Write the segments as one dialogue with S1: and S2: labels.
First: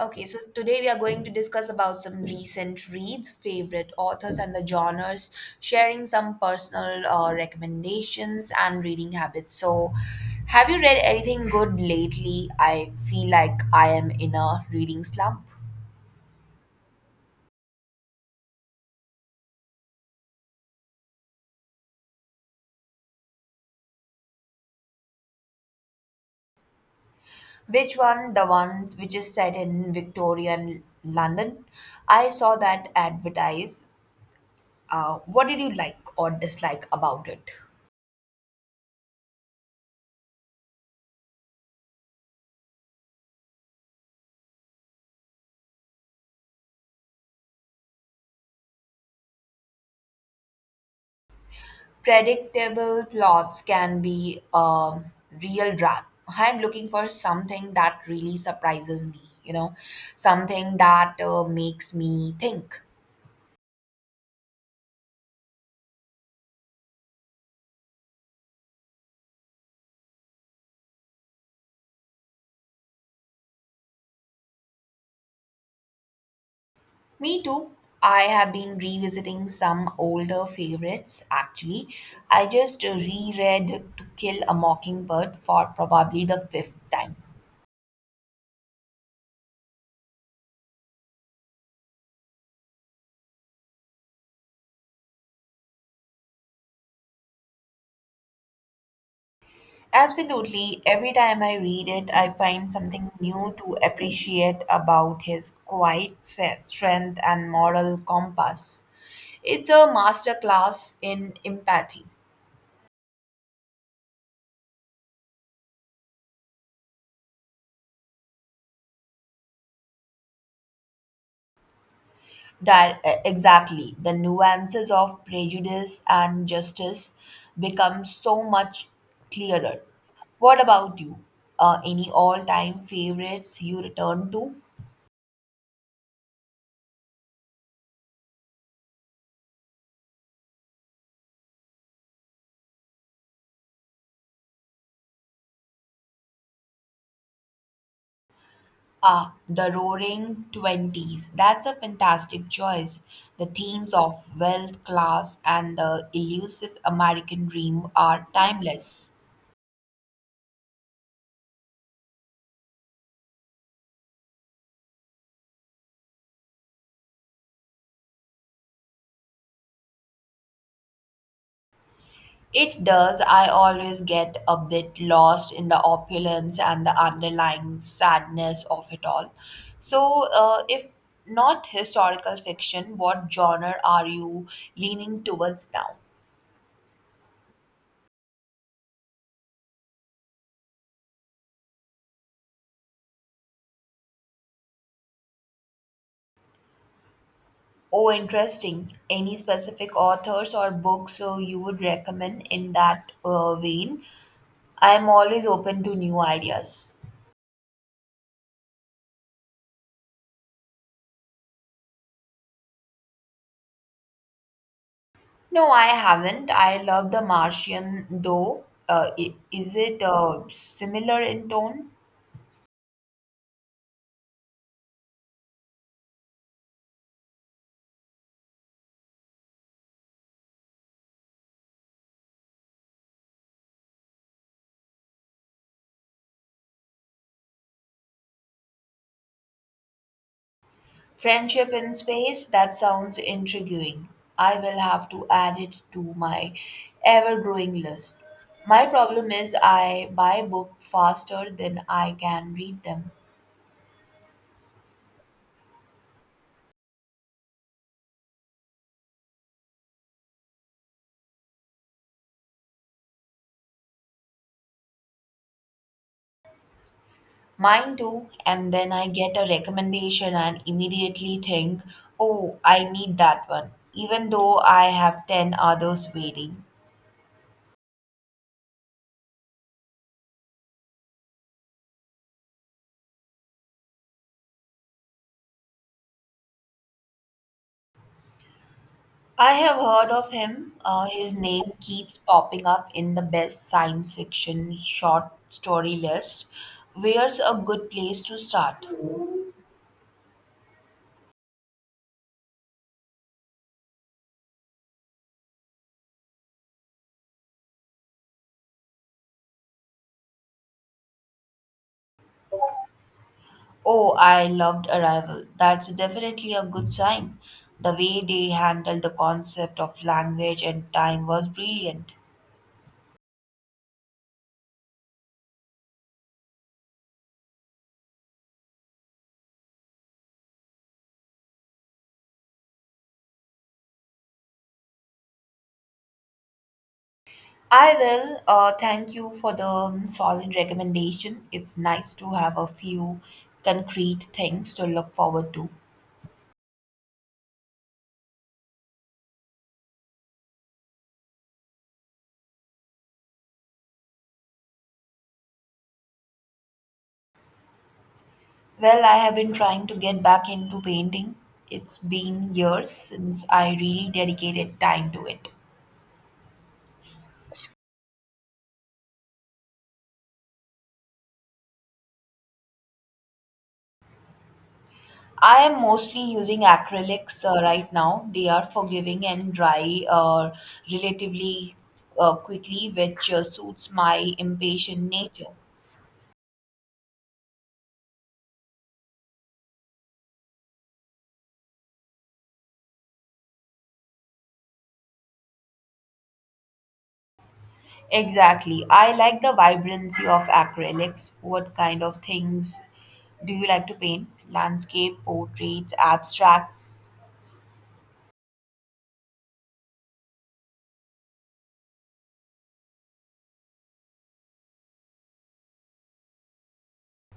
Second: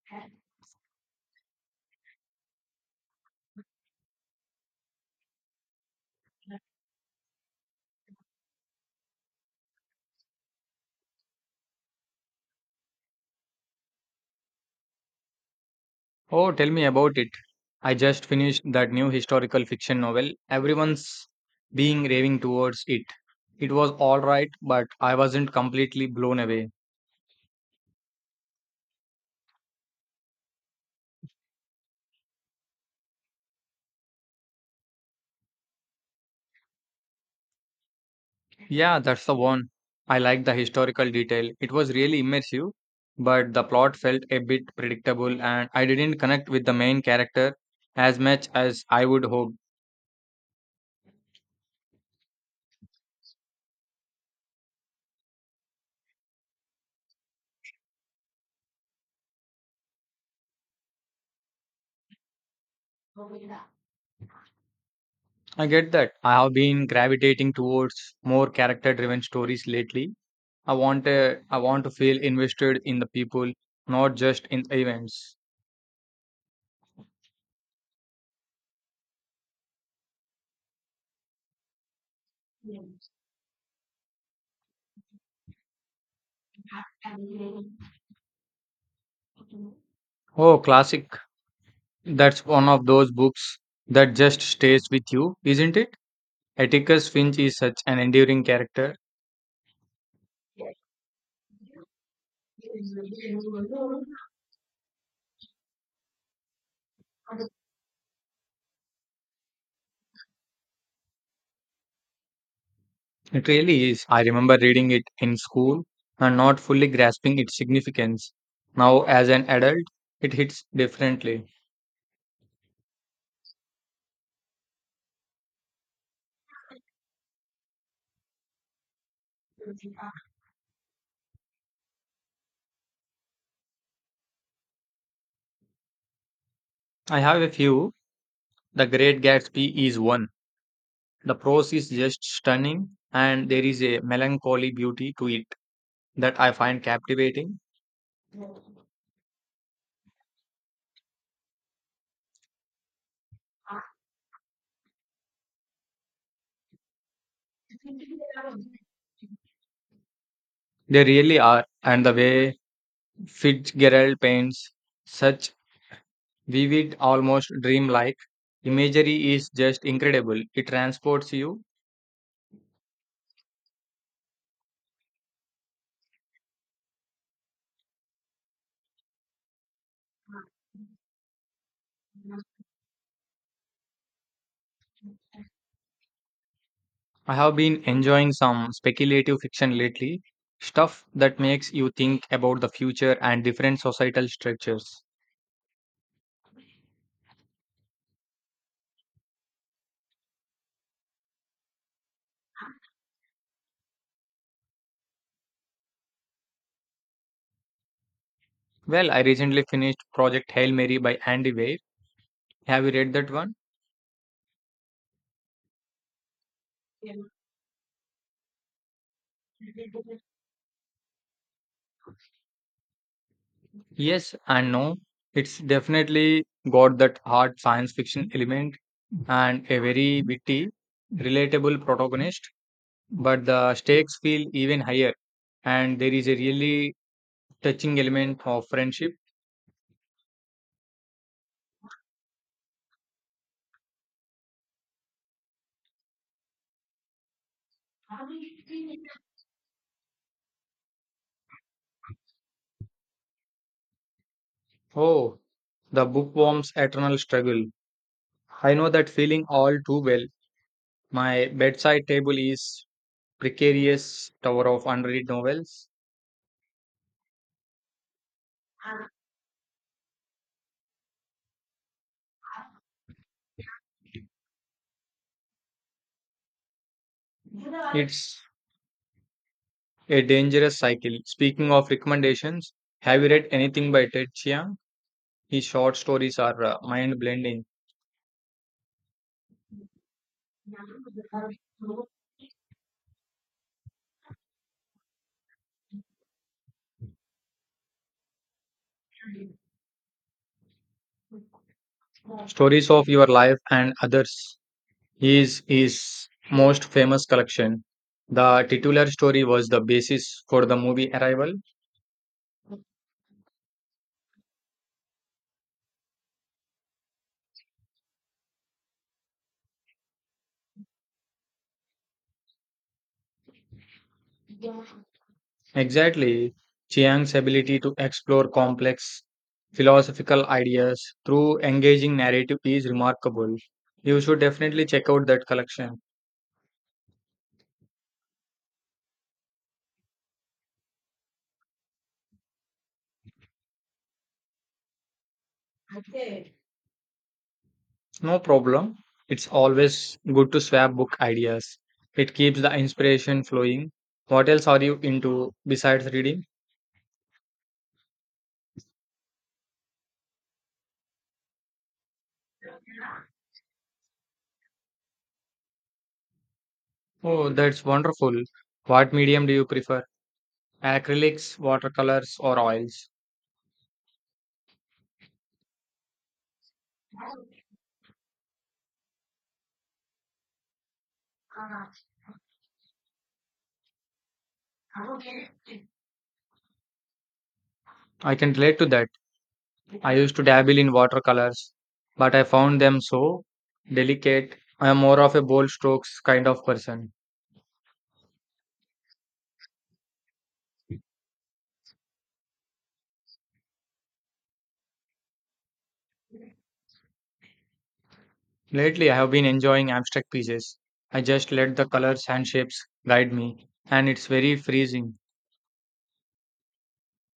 S1: Okay, so today we are going to discuss about some recent reads, favorite authors and the genres, sharing some personal recommendations and reading habits. So, have you read anything good lately? I feel like I am in a reading slump.
S2: Oh, tell me about it. I just finished that new historical fiction novel. Everyone's being raving towards it. It was all right, but I wasn't completely blown away.
S1: Which one? The one which is set in Victorian London. I saw that advertised. What did you like or dislike about it?
S2: Yeah, that's the one. I liked the historical detail. It was really immersive, but the plot felt a bit predictable and I didn't connect with the main character as much as I would hope.
S1: Predictable plots can be a real drag. I'm looking for something that really surprises me, you know, something that makes me think.
S2: I get that. I have been gravitating towards more character driven stories lately, I want a, I want to feel invested in the people, not just in events.
S1: Me too. I have been revisiting some older favorites actually. I just reread To Kill a Mockingbird for probably the fifth time.
S2: Oh, classic. That's one of those books that just stays with you, isn't it? Atticus Finch is such an enduring character.
S1: Absolutely. Every time I read it, I find something new to appreciate about his quiet strength and moral compass. It's a masterclass in empathy.
S2: It really is. I remember reading it in school and not fully grasping its significance. Now, as an adult, it hits differently.
S1: That Exactly, the nuances of prejudice and justice become so much clearer. What about you? Any all-time favorites you return to?
S2: I have a few. The Great Gatsby is one. The prose is just stunning, and there is a melancholy beauty to it that I find captivating.
S1: Ah, the Roaring Twenties. That's a fantastic choice. The themes of wealth, class, and the elusive American dream are timeless.
S2: They really are, and the way Fitzgerald paints such vivid, almost dreamlike imagery is just incredible. It transports you.
S1: It does. I always get a bit lost in the opulence and the underlying sadness of it all. So, if not historical fiction, what genre are you leaning towards now?
S2: I have been enjoying some speculative fiction lately, stuff that makes you think about the future and different societal structures.
S1: Oh, interesting. Any specific authors or books you would recommend in that vein? I'm always open to new ideas.
S2: Well, I recently finished Project Hail Mary by Andy Weir. Have you read that one?
S1: No, I haven't. I love The Martian, though. Is it similar in tone?
S2: Yes and no. It's definitely got that hard science fiction element and a very witty, relatable protagonist, but the stakes feel even higher, and there is a really touching element of friendship.
S1: Friendship in Space? That sounds intriguing. I will have to add it to my ever growing list. My problem is I buy books faster than I can read them.
S2: Oh, the bookworm's eternal struggle. I know that feeling all too well. My bedside table is precarious tower of unread novels.
S1: Mine too, and then I get a recommendation and immediately think, oh, I need that one, even though I have 10 others waiting.
S2: It's a dangerous cycle. Speaking of recommendations, have you read anything by Ted Chiang? His short stories are mind blending
S1: I have heard of him. His name keeps popping up in the best science fiction short story list. Where's a good place to start?
S2: stories of your life and others. His most famous collection, the titular story, was the basis for the movie Arrival.
S1: Oh, I loved Arrival. That's definitely a good sign. The way they handled the concept of language and time was brilliant.
S2: Exactly, Chiang's ability to explore complex philosophical ideas through engaging narrative is remarkable. You should definitely check out that collection.
S1: I will. Thank you for the solid recommendation. It's nice to have a few concrete things to look forward to.
S2: No problem. It's always good to swap book ideas. It keeps the inspiration flowing. What else are you into besides reading?
S1: Well, I have been trying to get back into painting. It's been years since I really dedicated time to it.
S2: Oh, that's wonderful. What medium do you prefer? Acrylics, watercolors, or oils?
S1: I am mostly using acrylics right now. They are forgiving and dry relatively quickly, which suits my impatient nature.
S2: I can relate to that. I used to dabble in watercolors, but I found them so delicate. I am more of a bold strokes kind of person.
S1: Exactly. I like the vibrancy of acrylics. What kind of things do you like to paint? Landscape, portraits, abstract?
S2: Lately, I have been enjoying abstract pieces. I just let the colors and shapes guide me, and it's very freezing.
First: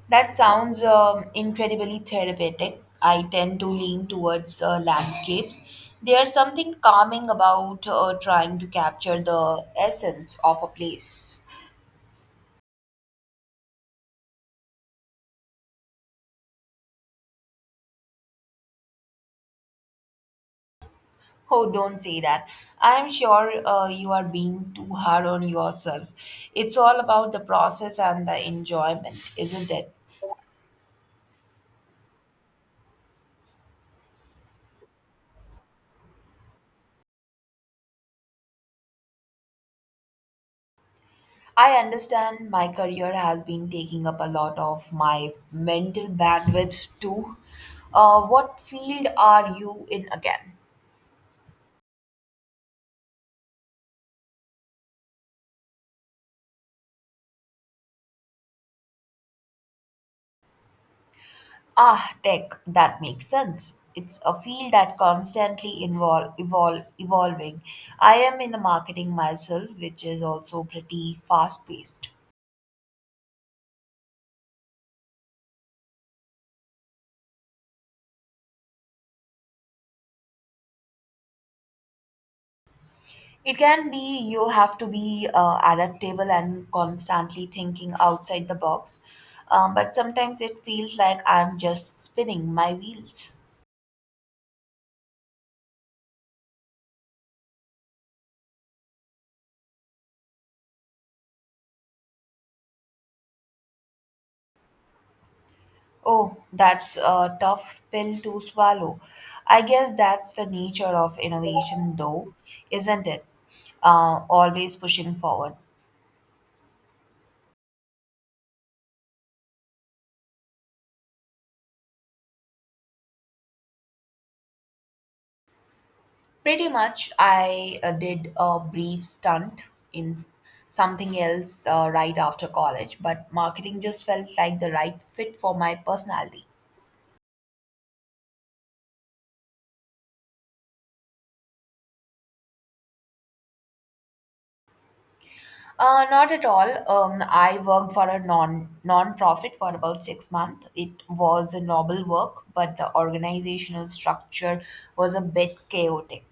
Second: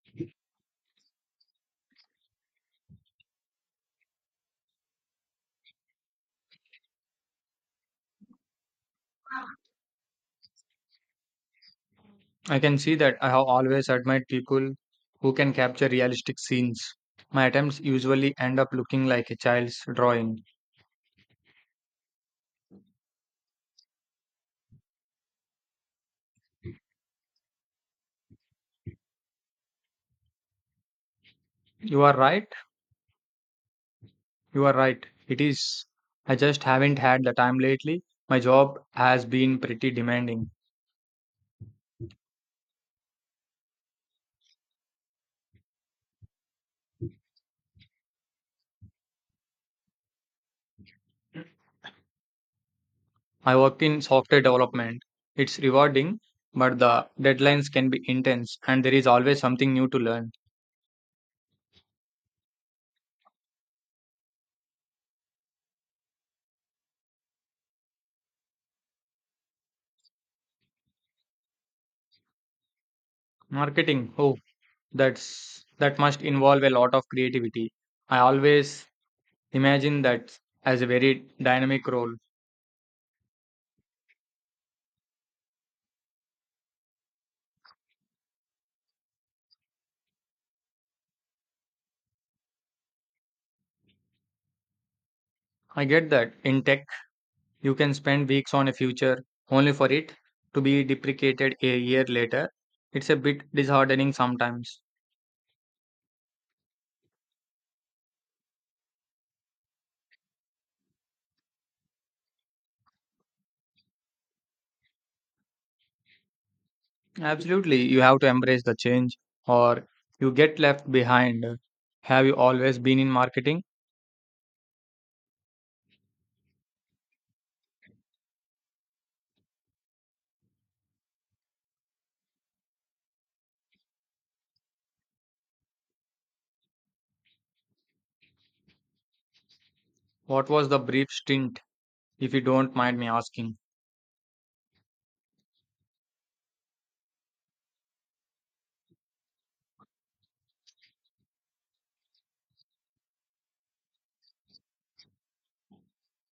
S1: That sounds incredibly therapeutic. I tend to lean towards landscapes. There's something calming about trying to capture the essence of a place.
S2: I can see that. I have always admired people who can capture realistic scenes. My attempts usually end up looking like a child's drawing.
S1: Oh, don't say that. I'm sure you are being too hard on yourself. It's all about the process and the enjoyment, isn't it?
S2: You are right You are right. It is. I just haven't had the time lately. My job has been pretty demanding.
S1: I understand, my career has been taking up a lot of my mental bandwidth too. What field are you in again?
S2: I work in software development. It's rewarding, but the deadlines can be intense and there is always something new to learn.
S1: Ah, tech, that makes sense. It's a field that constantly invol evol evolving. I am in marketing myself, which is also pretty fast paced.
S2: Marketing, oh, that must involve a lot of creativity. I always imagine that as a very dynamic role.
S1: It can be. You have to be adaptable and constantly thinking outside the box. But sometimes it feels like I'm just spinning my wheels.
S2: I get that. In tech, you can spend weeks on a future only for it to be deprecated a year later. It's a bit disheartening sometimes.
S1: Oh, that's a tough pill to swallow. I guess that's the nature of innovation, though, isn't it? Always pushing forward.
S2: Absolutely, you have to embrace the change or you get left behind. Have you always been in marketing?
S1: Pretty much. I did a brief stunt in something else right after college, but marketing just felt like the right fit for my personality.
S2: What was the brief stint, if you don't mind me asking?
S1: Not at all. I worked for a non-profit for about 6 months. It was a noble work, but the organizational structure was a bit chaotic.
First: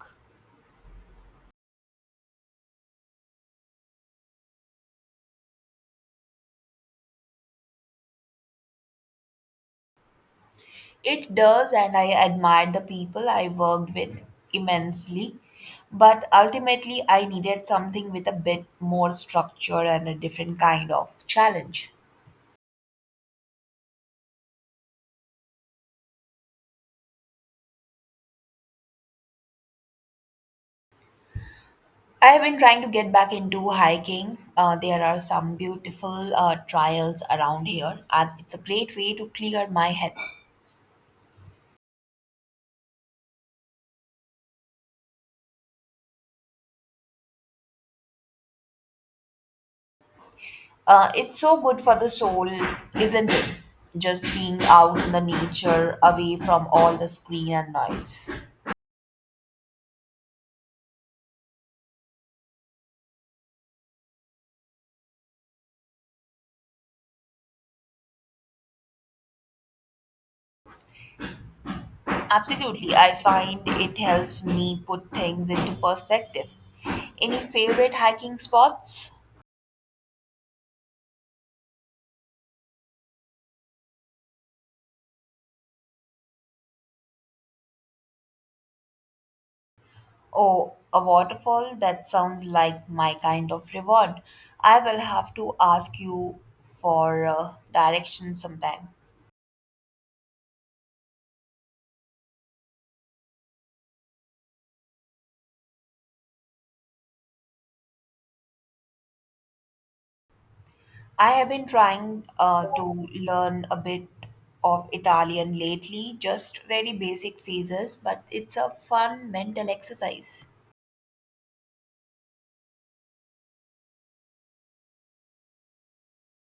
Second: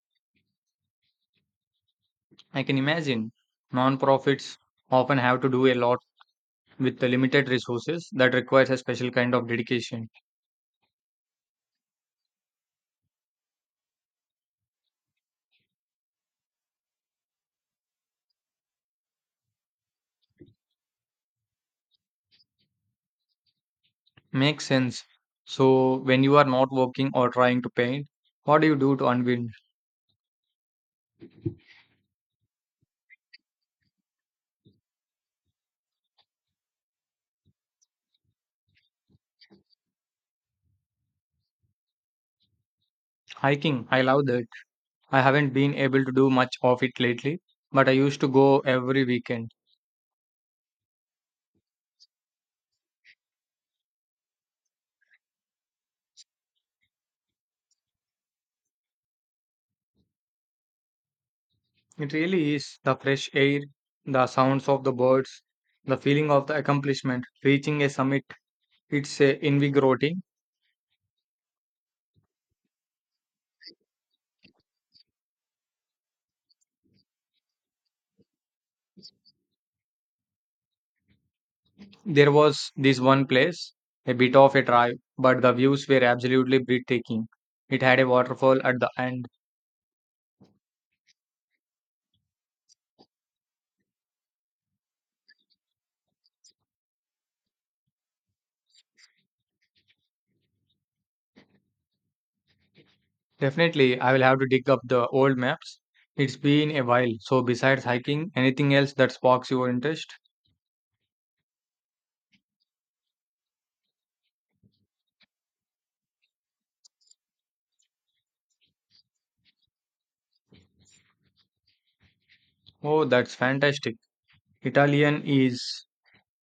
S2: I can imagine nonprofits often have to do a lot with the limited resources. That requires a special kind of dedication.
S1: It does, and I admired the people I worked with immensely. But ultimately, I needed something with a bit more structure and a different kind of challenge.
S2: Makes sense. So, when you are not working or trying to paint, what do you do to unwind?
S1: I have been trying to get back into hiking. There are some beautiful trails around here, and it's a great way to clear my head.
S2: Hiking, I love that. I haven't been able to do much of it lately, but I used to go every weekend.
S1: It's so good for the soul, isn't it? Just being out in the nature, away from all the screen and noise.
S2: It really is the fresh air, the sounds of the birds, the feeling of the accomplishment, reaching a summit. It's invigorating.
S1: Absolutely, I find it helps me put things into perspective. Any favorite hiking spots?
S2: There was this one place, a bit of a drive, but the views were absolutely breathtaking. It had a waterfall at the end.
S1: Oh, a waterfall? That sounds like my kind of reward. I will have to ask you for directions sometime.
S2: Definitely, I will have to dig up the old maps. It's been a while, so besides hiking, anything else that sparks your interest?
S1: I have been trying to learn a bit of Italian lately, just very basic phrases, but it's a fun mental exercise.
S2: Oh, that's fantastic. Italian is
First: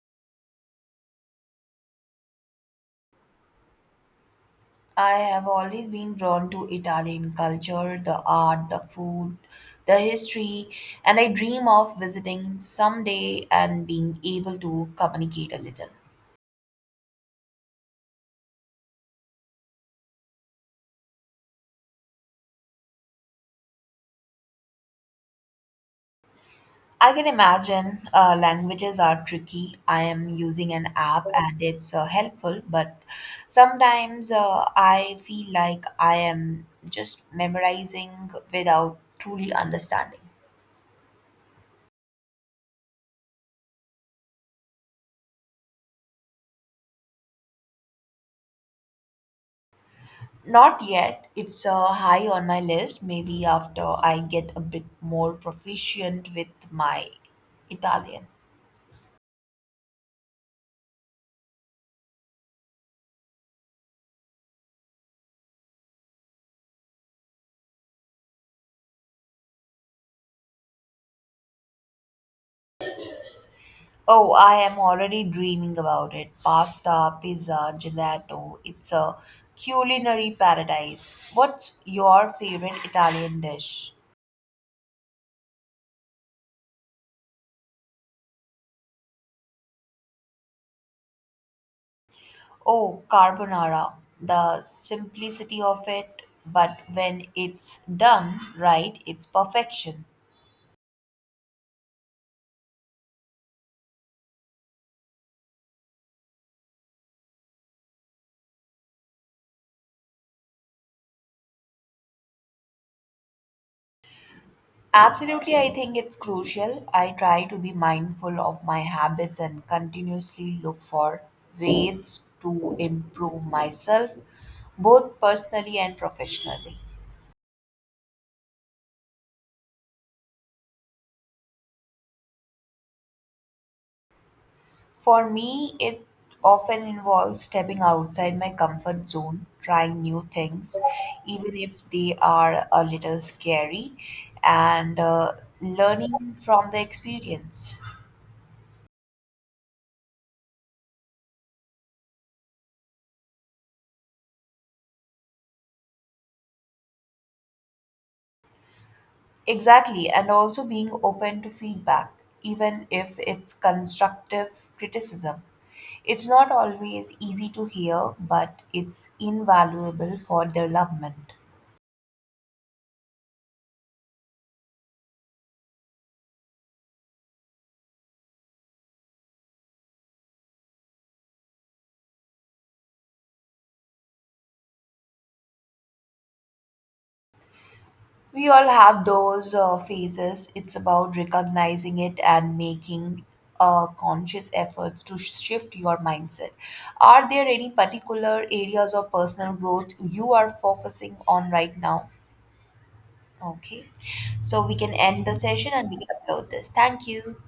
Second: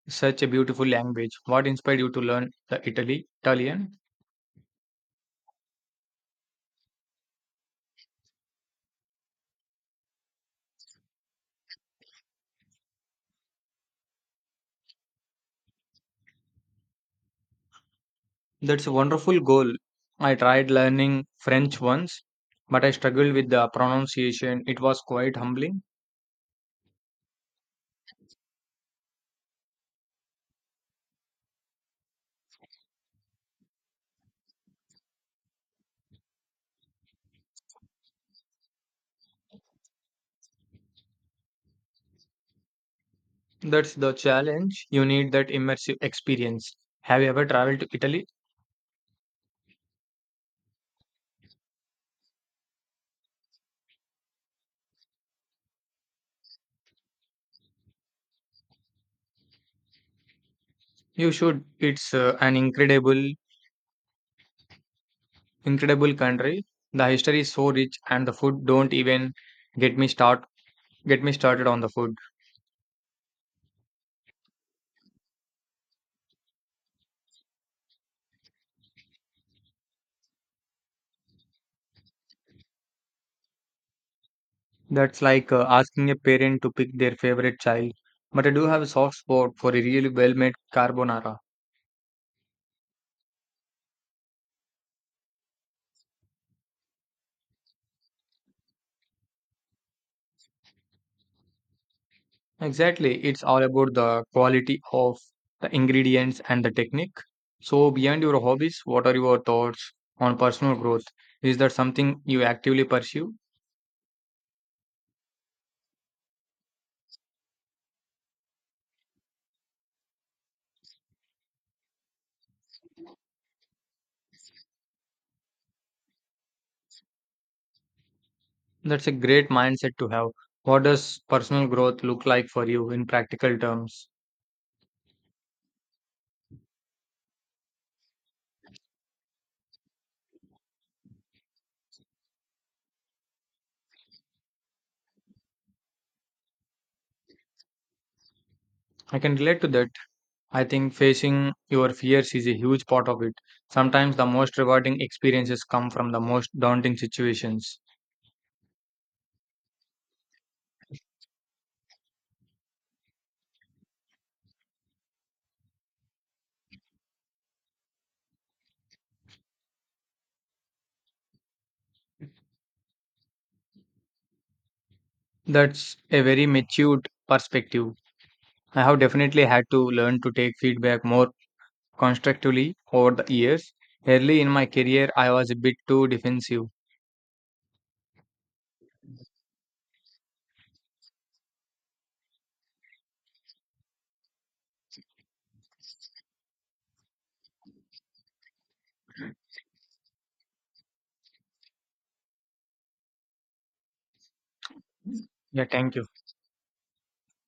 S2: such a beautiful language. What inspired you to learn the Italy Italian?
S1: I have always been drawn to Italian culture, the art, the food, the history, and I dream of visiting someday and being able to communicate a little.
S2: That's a wonderful goal. I tried learning French once, but I struggled with the pronunciation. It was quite humbling.
S1: I can imagine languages are tricky. I am using an app and it's helpful, but sometimes I feel like I am just memorizing without truly understanding.
S2: That's the challenge. You need that immersive experience. Have you ever traveled to Italy?
S1: Not yet. It's high on my list. Maybe after I get a bit more proficient with my Italian.
S2: You should. It's an incredible country. The history is so rich, and the food. Don't even get me start get me started on the food.
S1: Oh, I am already dreaming about it. Pasta, pizza, gelato. It's a culinary paradise. What's your favorite Italian dish?
S2: That's like asking a parent to pick their favorite child. But I do have a soft spot for a really well-made carbonara.
S1: Oh, carbonara. The simplicity of it, but when it's done right, it's perfection.
S2: Exactly, it's all about the quality of the ingredients and the technique. So, beyond your hobbies, what are your thoughts on personal growth? Is that something you actively pursue?
S1: Absolutely, I think it's crucial. I try to be mindful of my habits and continuously look for ways to improve myself, both personally and professionally.
S2: That's a great mindset to have. What does personal growth look like for you in practical terms?
S1: For me, it often involves stepping outside my comfort zone, trying new things, even if they are a little scary, and learning from the experience.
S2: I can relate to that. I think facing your fears is a huge part of it. Sometimes the most rewarding experiences come from the most daunting situations.
S1: Exactly, and also being open to feedback, even if it's constructive criticism. It's not always easy to hear, but it's invaluable for development.
S2: That's a very matured perspective. I have definitely had to learn to take feedback more constructively over the years. Early in my career, I was a bit too defensive.
S1: We all have those phases. It's about recognizing it and making conscious efforts to shift your mindset. Are there any particular areas of personal growth you are focusing on right now? Okay. So we can end the
S2: Yeah,
S1: session and
S2: thank
S1: we
S2: you.
S1: can upload this. Thank you.